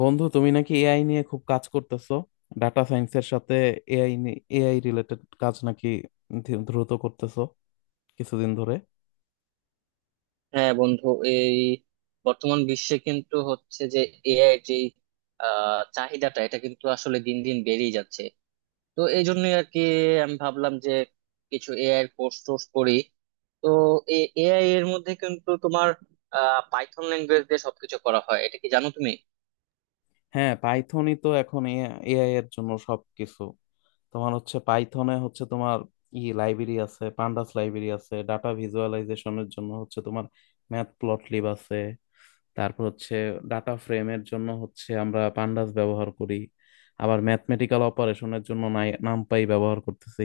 বন্ধু, তুমি নাকি এআই নিয়ে খুব কাজ করতেছো? ডাটা সায়েন্সের সাথে এআই এআই রিলেটেড কাজ নাকি দ্রুত করতেছো কিছুদিন ধরে? হ্যাঁ বন্ধু। এই বর্তমান বিশ্বে কিন্তু হচ্ছে যে এআই যে চাহিদাটা এটা কিন্তু আসলে দিন দিন বেড়েই যাচ্ছে। তো এই জন্য আর কি আমি ভাবলাম যে কিছু এআই এর কোর্স টোর্স করি। তো এআই এর মধ্যে কিন্তু তোমার পাইথন ল্যাঙ্গুয়েজ দিয়ে সবকিছু করা হয়, এটা কি জানো তুমি? হ্যাঁ, পাইথনই তো এখন এআই এর জন্য সবকিছু। তোমার হচ্ছে পাইথনে হচ্ছে তোমার লাইব্রেরি আছে, পান্ডাস লাইব্রেরি আছে, ডাটা ভিজুয়ালাইজেশনের জন্য হচ্ছে তোমার ম্যাথ প্লটলিব আছে। তারপর হচ্ছে ডাটা ফ্রেমের জন্য হচ্ছে আমরা পান্ডাস ব্যবহার করি। আবার ম্যাথমেটিক্যাল অপারেশনের জন্য নামপাই ব্যবহার করতেছি।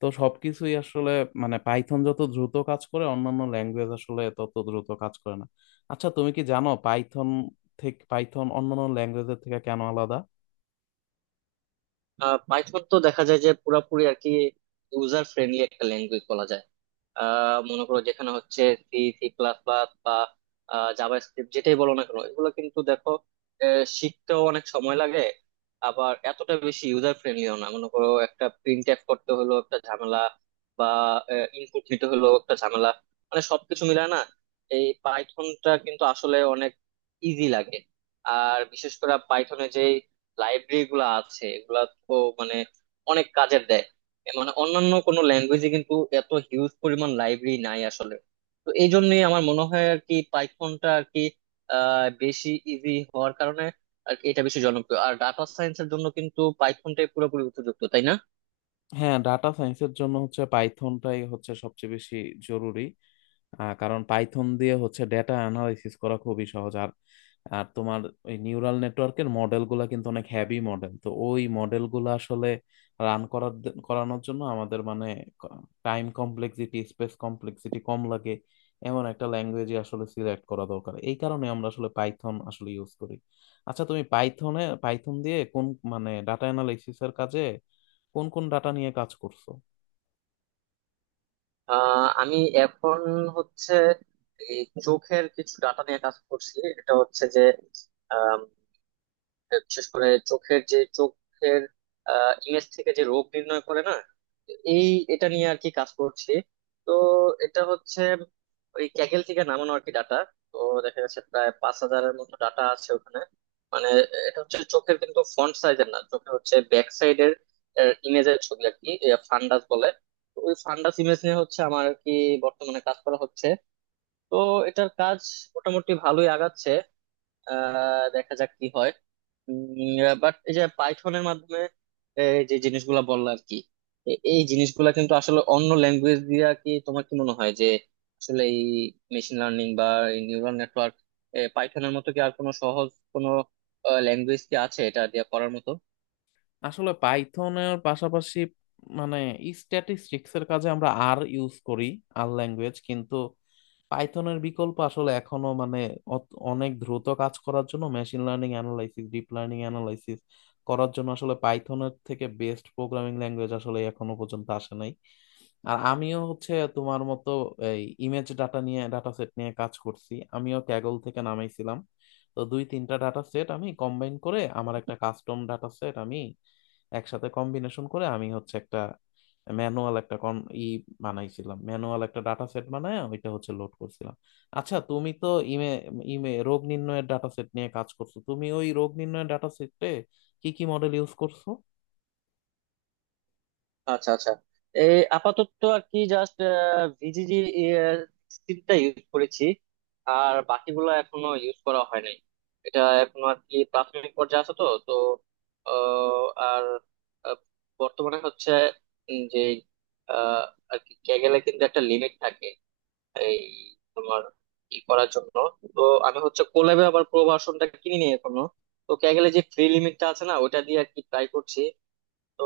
তো সবকিছুই আসলে মানে পাইথন যত দ্রুত কাজ করে অন্যান্য ল্যাঙ্গুয়েজ আসলে তত দ্রুত কাজ করে না। আচ্ছা, তুমি কি জানো পাইথন অন্যান্য ল্যাঙ্গুয়েজের থেকে কেন আলাদা? পাইথন তো দেখা যায় যে পুরাপুরি আর কি ইউজার ফ্রেন্ডলি একটা ল্যাঙ্গুয়েজ বলা যায়। মনে করো যেখানে হচ্ছে সি সি প্লাস প্লাস বা জাভা স্ক্রিপ্ট যেটাই বলো না কেন, এগুলো কিন্তু দেখো শিখতেও অনেক সময় লাগে। আবার এতটা বেশি ইউজার ফ্রেন্ডলিও না, মনে করো একটা প্রিন্ট এফ করতে হলো একটা ঝামেলা, বা ইনপুট নিতে হলো একটা ঝামেলা, মানে সবকিছু মিলায় না। এই পাইথনটা কিন্তু আসলে অনেক ইজি লাগে। আর বিশেষ করে পাইথনে যে লাইব্রেরি গুলো আছে এগুলা তো মানে অনেক কাজের দেয়। এ মানে অন্যান্য কোনো ল্যাঙ্গুয়েজে কিন্তু এত হিউজ পরিমাণ লাইব্রেরি নাই আসলে। তো এই জন্যই আমার মনে হয় আর কি পাইথনটা আর কি বেশি ইজি হওয়ার কারণে আর কি এটা বেশি জনপ্রিয়। আর ডাটা সায়েন্সের জন্য কিন্তু পাইথনটাই পুরোপুরি উপযুক্ত, তাই না? হ্যাঁ, ডাটা সায়েন্সের জন্য হচ্ছে পাইথনটাই হচ্ছে সবচেয়ে বেশি জরুরি। কারণ পাইথন দিয়ে হচ্ছে ডেটা অ্যানালাইসিস করা খুবই সহজ। আর আর তোমার ওই নিউরাল নেটওয়ার্কের মডেল গুলা কিন্তু অনেক হ্যাভি মডেল। তো ওই মডেল গুলা আসলে রান করার করানোর জন্য আমাদের মানে টাইম কমপ্লেক্সিটি, স্পেস কমপ্লেক্সিটি কম লাগে। এমন একটা ল্যাঙ্গুয়েজই আসলে সিলেক্ট করা দরকার। এই কারণে আমরা আসলে পাইথন আসলে ইউজ করি। আচ্ছা, তুমি পাইথন দিয়ে কোন মানে ডাটা অ্যানালাইসিস এর কাজে কোন কোন ডাটা নিয়ে কাজ করছো? আমি এখন হচ্ছে এই চোখের কিছু ডাটা নিয়ে কাজ করছি। এটা হচ্ছে যে বিশেষ করে চোখের ইমেজ থেকে যে রোগ নির্ণয় করে না, এই এটা নিয়ে আর কি কাজ করছি। তো এটা হচ্ছে ওই ক্যাগেল থেকে নামানো আর কি ডাটা। তো দেখা যাচ্ছে প্রায় পাঁচ হাজারের মতো ডাটা আছে ওখানে। মানে এটা হচ্ছে চোখের কিন্তু ফ্রন্ট সাইজের না, চোখের হচ্ছে ব্যাক সাইডের ইমেজের ছবি আর কি, ফান্ডাস বলে। তো ওই ফান্ডাস ইমেজ নিয়ে হচ্ছে আমার আর কি বর্তমানে কাজ করা হচ্ছে। তো এটার কাজ মোটামুটি ভালোই আগাচ্ছে। দেখা যাক কি হয়। বাট এই যে পাইথনের মাধ্যমে এই যে জিনিসগুলা বললো আর কি, এই জিনিসগুলা কিন্তু আসলে অন্য ল্যাঙ্গুয়েজ দিয়া কি, তোমার কি মনে হয় যে আসলে এই মেশিন লার্নিং বা নিউরাল নেটওয়ার্ক পাইথনের মতো কি আর কোনো সহজ কোনো ল্যাঙ্গুয়েজ কি আছে এটা দিয়ে করার মতো? আসলে পাইথনের পাশাপাশি মানে স্ট্যাটিস্টিক্স এর কাজে আমরা আর ইউজ করি। আর ল্যাঙ্গুয়েজ কিন্তু পাইথনের বিকল্প আসলে এখনো মানে অনেক দ্রুত কাজ করার জন্য, machine learning analysis, deep learning analysis করার জন্য আসলে পাইথনের থেকে বেস্ট প্রোগ্রামিং ল্যাঙ্গুয়েজ আসলে এখনো পর্যন্ত আসে নাই। আর আমিও হচ্ছে তোমার মতো এই ইমেজ ডাটা নিয়ে, ডাটা সেট নিয়ে কাজ করছি। আমিও ক্যাগল থেকে নামাইছিলাম। তো দুই তিনটা ডাটা সেট আমি কম্বাইন করে আমার একটা কাস্টম ডাটা সেট আমি একসাথে কম্বিনেশন করে আমি হচ্ছে একটা ম্যানুয়াল একটা কন ই বানাইছিলাম। ম্যানুয়াল একটা ডাটা সেট বানায় ওইটা হচ্ছে লোড করছিলাম। আচ্ছা, তুমি তো ইমে ইমে রোগ নির্ণয়ের ডাটা সেট নিয়ে কাজ করছো। তুমি ওই রোগ নির্ণয়ের ডাটা সেটে কি কি মডেল ইউজ করছো? আচ্ছা আচ্ছা। এই আপাতত আর কি জাস্ট ভিজিজি সিটটা ইউজ করেছি, আর বাকিগুলো এখনো ইউজ করা হয় নাই। এটা এখনো আর কি প্রাথমিক পর্যায়ে আছে। তো তো আহ, আর আহ, বর্তমানে হচ্ছে উম যে আহ, আর কি ক্যাগেলে কিন্তু একটা লিমিট থাকে এই তোমার ই করার জন্য। তো আমি হচ্ছে কোল্যাবে আবার প্রো ভার্সনটা কিনি নি এখনো। তো ক্যাগেলে যে ফ্রি লিমিটটা আছে না ওটা দিয়ে আর কি ট্রাই করছি। তো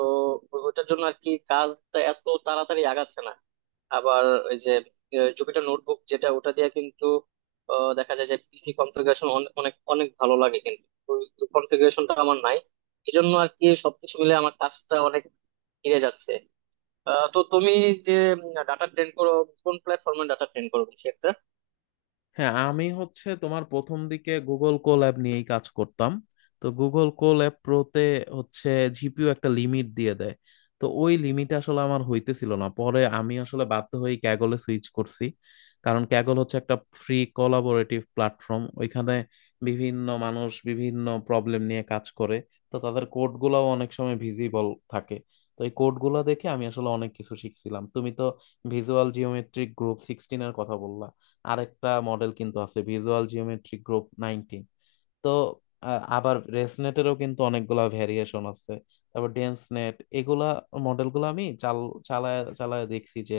ওটার জন্য আর কি কাজটা এত তাড়াতাড়ি আগাচ্ছে না। আবার ওই যে জুপিটার নোটবুক যেটা ওটা দিয়ে কিন্তু দেখা যায় যে পিসি কনফিগারেশন অনেক অনেক ভালো লাগে, কিন্তু কনফিগারেশনটা আমার নাই। এই জন্য আর কি সবকিছু মিলে আমার কাজটা অনেক এড়ে যাচ্ছে। তো তুমি যে ডাটা ট্রেন করো, কোন প্ল্যাটফর্মে ডাটা ট্রেন করো বেশি একটা? হ্যাঁ, আমি হচ্ছে তোমার প্রথম দিকে গুগল কোল্যাব নিয়েই কাজ করতাম। তো গুগল কোল্যাব প্রোতে হচ্ছে জিপিইউ একটা লিমিট দিয়ে দেয়। তো ওই লিমিট আসলে আমার হইতেছিল না, পরে আমি আসলে বাধ্য হয়ে ক্যাগলে সুইচ করছি। কারণ ক্যাগল হচ্ছে একটা ফ্রি কোলাবোরেটিভ প্ল্যাটফর্ম। ওইখানে বিভিন্ন মানুষ বিভিন্ন প্রবলেম নিয়ে কাজ করে। তো তাদের কোডগুলোও অনেক সময় ভিজিবল থাকে। তো এই কোডগুলো দেখে আমি আসলে অনেক কিছু শিখছিলাম। তুমি তো ভিজুয়াল জিওমেট্রিক গ্রুপ সিক্সটিনের কথা বললা। আরেকটা মডেল কিন্তু আছে ভিজুয়াল জিওমেট্রিক গ্রুপ নাইনটি। তো আ- আবার রেসনেটেরও কিন্তু অনেকগুলা ভেরিয়েশন আছে। তারপর ডেন্স নেট এগুলা মডেলগুলো আমি চালায় চালায় দেখছি যে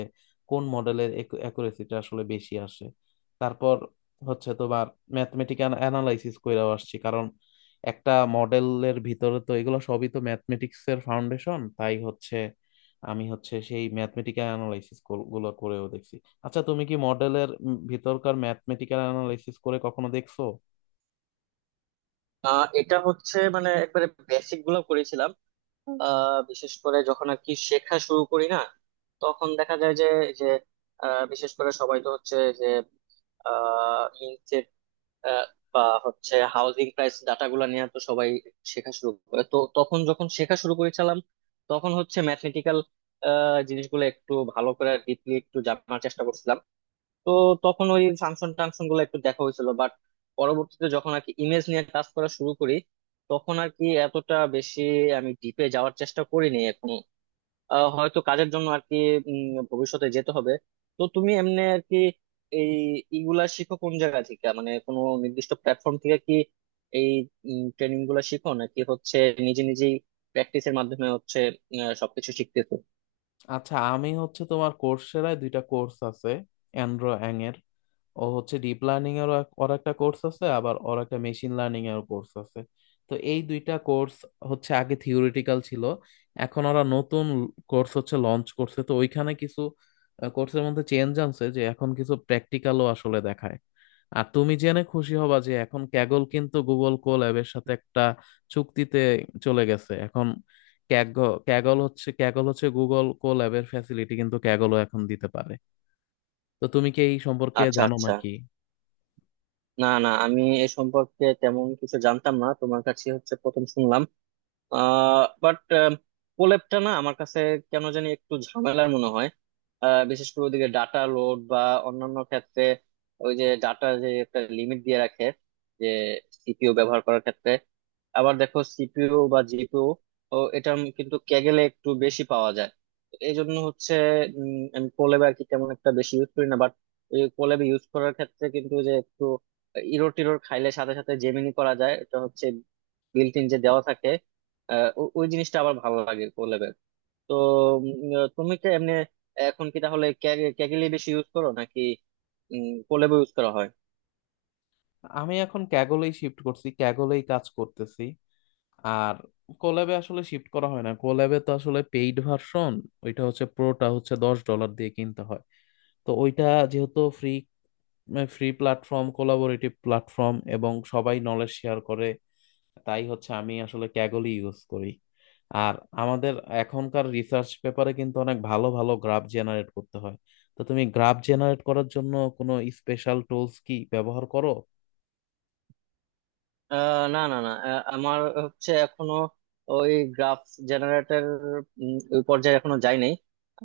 কোন মডেলের অ্যাকুরেসিটা আসলে বেশি আসে। তারপর হচ্ছে তোমার ম্যাথমেটিক্যাল অ্যানালাইসিস কইরাও আসছি। কারণ একটা মডেলের ভিতরে তো এগুলো সবই তো ম্যাথমেটিক্স এর ফাউন্ডেশন। তাই হচ্ছে আমি হচ্ছে সেই ম্যাথমেটিক্যাল অ্যানালাইসিস গুলো করেও দেখছি। আচ্ছা, তুমি কি মডেলের ভিতরকার ম্যাথমেটিক্যাল অ্যানালাইসিস করে কখনো দেখছো? এটা হচ্ছে মানে একবারে বেসিক গুলো করেছিলাম। বিশেষ করে যখন আর কি শেখা শুরু করি না, তখন দেখা যায় যে যে বিশেষ করে সবাই তো হচ্ছে যে ইনসেট বা হচ্ছে হাউজিং প্রাইস ডাটা গুলা নিয়ে তো সবাই শেখা শুরু করে। তো তখন যখন শেখা শুরু করেছিলাম তখন হচ্ছে ম্যাথমেটিক্যাল জিনিসগুলো একটু ভালো করে ডিপলি একটু জানার চেষ্টা করছিলাম। তো তখন ওই ফাংশন টাংশন গুলো একটু দেখা হয়েছিল, বাট পরবর্তীতে যখন আর কি ইমেজ নিয়ে কাজ করা শুরু করি তখন আর কি এতটা বেশি আমি ডিপে যাওয়ার চেষ্টা করিনি এখন। হয়তো কাজের জন্য আর কি উম, ভবিষ্যতে যেতে হবে। তো তুমি এমনি আর কি এই ইগুলা শিখো কোন জায়গা থেকে, মানে কোনো নির্দিষ্ট প্ল্যাটফর্ম থেকে কি এই ট্রেনিং গুলা শিখো নাকি হচ্ছে নিজে নিজেই প্র্যাকটিসের মাধ্যমে হচ্ছে সবকিছু শিখতেছো? আচ্ছা, আমি হচ্ছে তোমার কোর্সেরায় দুইটা কোর্স আছে। অ্যান্ড্রো অ্যাং এর, ও হচ্ছে ডিপ লার্নিং এর, ওর একটা কোর্স আছে। আবার ওর একটা মেশিন লার্নিং এর কোর্স আছে। তো এই দুইটা কোর্স হচ্ছে আগে থিওরিটিক্যাল ছিল। এখন ওরা নতুন কোর্স হচ্ছে লঞ্চ করছে। তো ওইখানে কিছু কোর্সের মধ্যে চেঞ্জ আনছে যে এখন কিছু প্র্যাকটিক্যালও আসলে দেখায়। আর তুমি জেনে খুশি হবা যে এখন ক্যাগল কিন্তু গুগল কোল্যাবের সাথে একটা চুক্তিতে চলে গেছে। এখন ক্যাগল ক্যাগল হচ্ছে ক্যাগল হচ্ছে গুগল কোল্যাবের ফ্যাসিলিটি কিন্তু ক্যাগলও এখন দিতে পারে। তো তুমি কি এই সম্পর্কে আচ্ছা জানো আচ্ছা। নাকি? না না আমি এ সম্পর্কে তেমন কিছু জানতাম না, তোমার কাছে হচ্ছে প্রথম শুনলাম। বাট কোলেবটা না আমার কাছে কেন জানি একটু ঝামেলার মনে হয়। বিশেষ করে ওদিকে ডাটা লোড বা অন্যান্য ক্ষেত্রে ওই যে ডাটা যে একটা লিমিট দিয়ে রাখে যে সিপিইউ ব্যবহার করার ক্ষেত্রে। আবার দেখো সিপিইউ বা জিপিইউ ও এটা কিন্তু ক্যাগেলে একটু বেশি পাওয়া যায়। তো এই জন্য হচ্ছে আমি কোলেব আর কি তেমন একটা বেশি ইউজ করি না। বাট ওই কোলেব ইউজ করার ক্ষেত্রে কিন্তু যে একটু ইরো টিরোর খাইলে সাথে সাথে জেমিনি করা যায়, এটা হচ্ছে বিল্ট ইন যে দেওয়া থাকে। ওই জিনিসটা আবার ভালো লাগে কোল্যাবের। তো তুমি কি এমনি এখন কি তাহলে ক্যাগেলি বেশি ইউজ করো নাকি কোল্যাবও ইউজ করা হয়? আমি এখন ক্যাগলেই শিফট করছি, ক্যাগলেই কাজ করতেছি। আর কোল্যাবে আসলে শিফট করা হয় না, কোল্যাবে তো আসলে পেইড ভার্সন। ওইটা হচ্ছে প্রোটা হচ্ছে 10 ডলার দিয়ে কিনতে হয়। তো ওইটা যেহেতু free free platform, collaborative platform এবং সবাই নলেজ শেয়ার করে, তাই হচ্ছে আমি আসলে ক্যাগলই ইউজ করি। আর আমাদের এখনকার রিসার্চ পেপারে কিন্তু অনেক ভালো ভালো গ্রাফ জেনারেট করতে হয়। তো তুমি গ্রাফ জেনারেট করার জন্য কোনো স্পেশাল টুলস কি ব্যবহার করো? আহ, না না না, আমার হচ্ছে এখনো ওই গ্রাফ জেনারেটর ওই পর্যায়ে এখনো যাই নাই।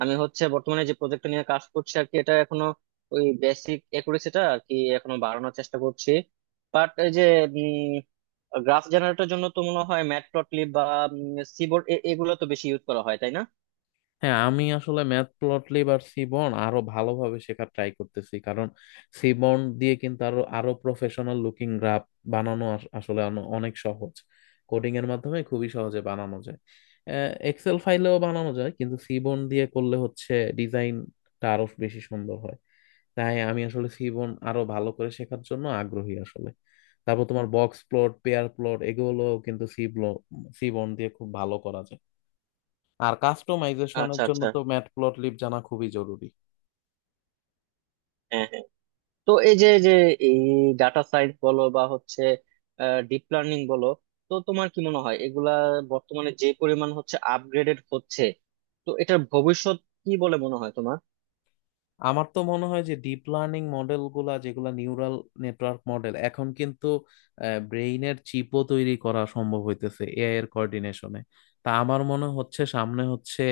আমি হচ্ছে বর্তমানে যে প্রজেক্ট নিয়ে কাজ করছি আর কি, এটা এখনো ওই বেসিক একুরেসিটা আর কি এখনো বাড়ানোর চেষ্টা করছি। বাট এই যে গ্রাফ জেনারেটর জন্য তো মনে হয় ম্যাটপ্লটলিব বা সিবোর্ড এগুলো তো বেশি ইউজ করা হয়, তাই না? হ্যাঁ, আমি আসলে ম্যাথ প্লটলিব আর সিবন আরো ভালোভাবে শেখার ট্রাই করতেছি। কারণ সিবন দিয়ে কিন্তু আরো আরো প্রফেশনাল লুকিং গ্রাফ বানানো আসলে অনেক সহজ। কোডিং এর মাধ্যমে খুবই সহজে বানানো যায়। এক্সেল ফাইলেও বানানো যায়, কিন্তু সিবন দিয়ে করলে হচ্ছে ডিজাইনটা আরো বেশি সুন্দর হয়। তাই আমি আসলে সিবন আরো ভালো করে শেখার জন্য আগ্রহী আসলে। তারপর তোমার বক্স প্লট, পেয়ার প্লট এগুলো কিন্তু সিবন দিয়ে খুব ভালো করা যায়। আর কাস্টমাইজেশনের আচ্ছা জন্য আচ্ছা, তো ম্যাটপ্লটলিব জানা খুবই জরুরি। হ্যাঁ হ্যাঁ। তো এই যে যে এই ডাটা সায়েন্স বলো বা হচ্ছে ডিপ লার্নিং বলো, তো তোমার কি মনে হয় এগুলা বর্তমানে যে পরিমাণ হচ্ছে আপগ্রেডেড হচ্ছে, তো এটার ভবিষ্যৎ কি বলে মনে হয় তোমার? আমার তো মনে হয় যে ডিপ লার্নিং মডেল গুলা যেগুলা নিউরাল নেটওয়ার্ক মডেল, এখন কিন্তু ব্রেইনের চিপও তৈরি করা সম্ভব হইতেছে এআই এর কোঅর্ডিনেশনে। তা আমার মনে হচ্ছে সামনে হচ্ছে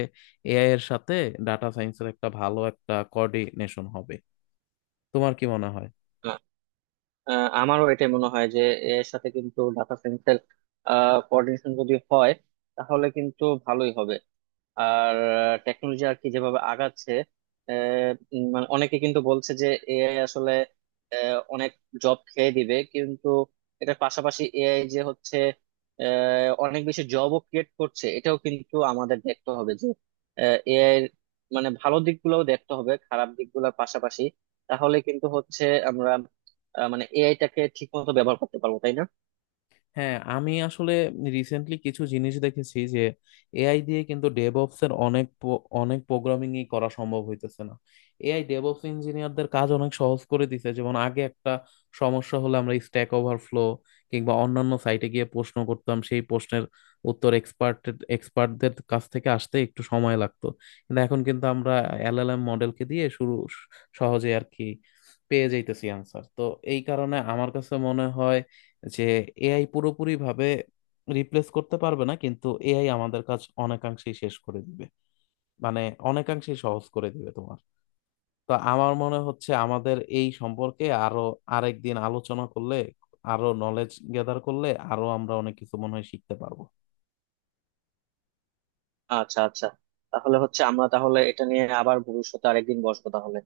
এআই এর সাথে ডাটা সায়েন্সের একটা ভালো একটা কোঅর্ডিনেশন হবে। তোমার কি মনে হয়? আ- আ- আমারও এটা মনে হয় যে এর সাথে কিন্তু ডাটা সায়েন্সের কোঅর্ডিনেশন যদি হয় তাহলে কিন্তু ভালোই হবে। আর টেকনোলজি আর কি যেভাবে আগাচ্ছে মানে অনেকে কিন্তু বলছে যে এআই আসলে অনেক জব খেয়ে দিবে, কিন্তু এটার পাশাপাশি এআই যে হচ্ছে অনেক বেশি জবও ক্রিয়েট করছে, এটাও কিন্তু আমাদের দেখতে হবে যে এআই এর মানে ভালো দিকগুলোও দেখতে হবে খারাপ দিকগুলোর পাশাপাশি। তাহলে কিন্তু হচ্ছে আমরা মানে এআইটাকে ঠিক মতো ব্যবহার করতে পারবো, তাই না? হ্যাঁ, আমি আসলে রিসেন্টলি কিছু জিনিস দেখেছি যে এআই দিয়ে কিন্তু ডেভঅপস এর অনেক প- অনেক প্রোগ্রামিং ই করা সম্ভব হইতেছে না। এআই ডেভঅপস ইঞ্জিনিয়ারদের কাজ অনেক সহজ করে দিছে। যেমন আগে একটা সমস্যা হলে আমরা স্ট্যাক ওভারফ্লো কিংবা অন্যান্য সাইটে গিয়ে প্রশ্ন করতাম, সেই প্রশ্নের উত্তর এক্সপার্টদের কাছ থেকে আসতে একটু সময় লাগতো। কিন্তু এখন কিন্তু আমরা এলএলএম মডেলকে দিয়ে শুরু সহজে আর কি পেয়ে যাইতেছি আনসার। তো এই কারণে আমার কাছে মনে হয় যে এআই পুরোপুরিভাবে রিপ্লেস করতে পারবে না, কিন্তু এআই আমাদের কাজ অনেকাংশেই শেষ করে দিবে মানে অনেকাংশেই সহজ করে দিবে তোমার। তো আমার মনে হচ্ছে আমাদের এই সম্পর্কে আরো আরেকদিন আলোচনা করলে, আরো নলেজ গ্যাদার করলে, আরো আমরা অনেক কিছু মনে হয় শিখতে পারবো। আচ্ছা আচ্ছা। তাহলে হচ্ছে আমরা তাহলে এটা নিয়ে আবার ভবিষ্যতে আরেকদিন বসবো তাহলে।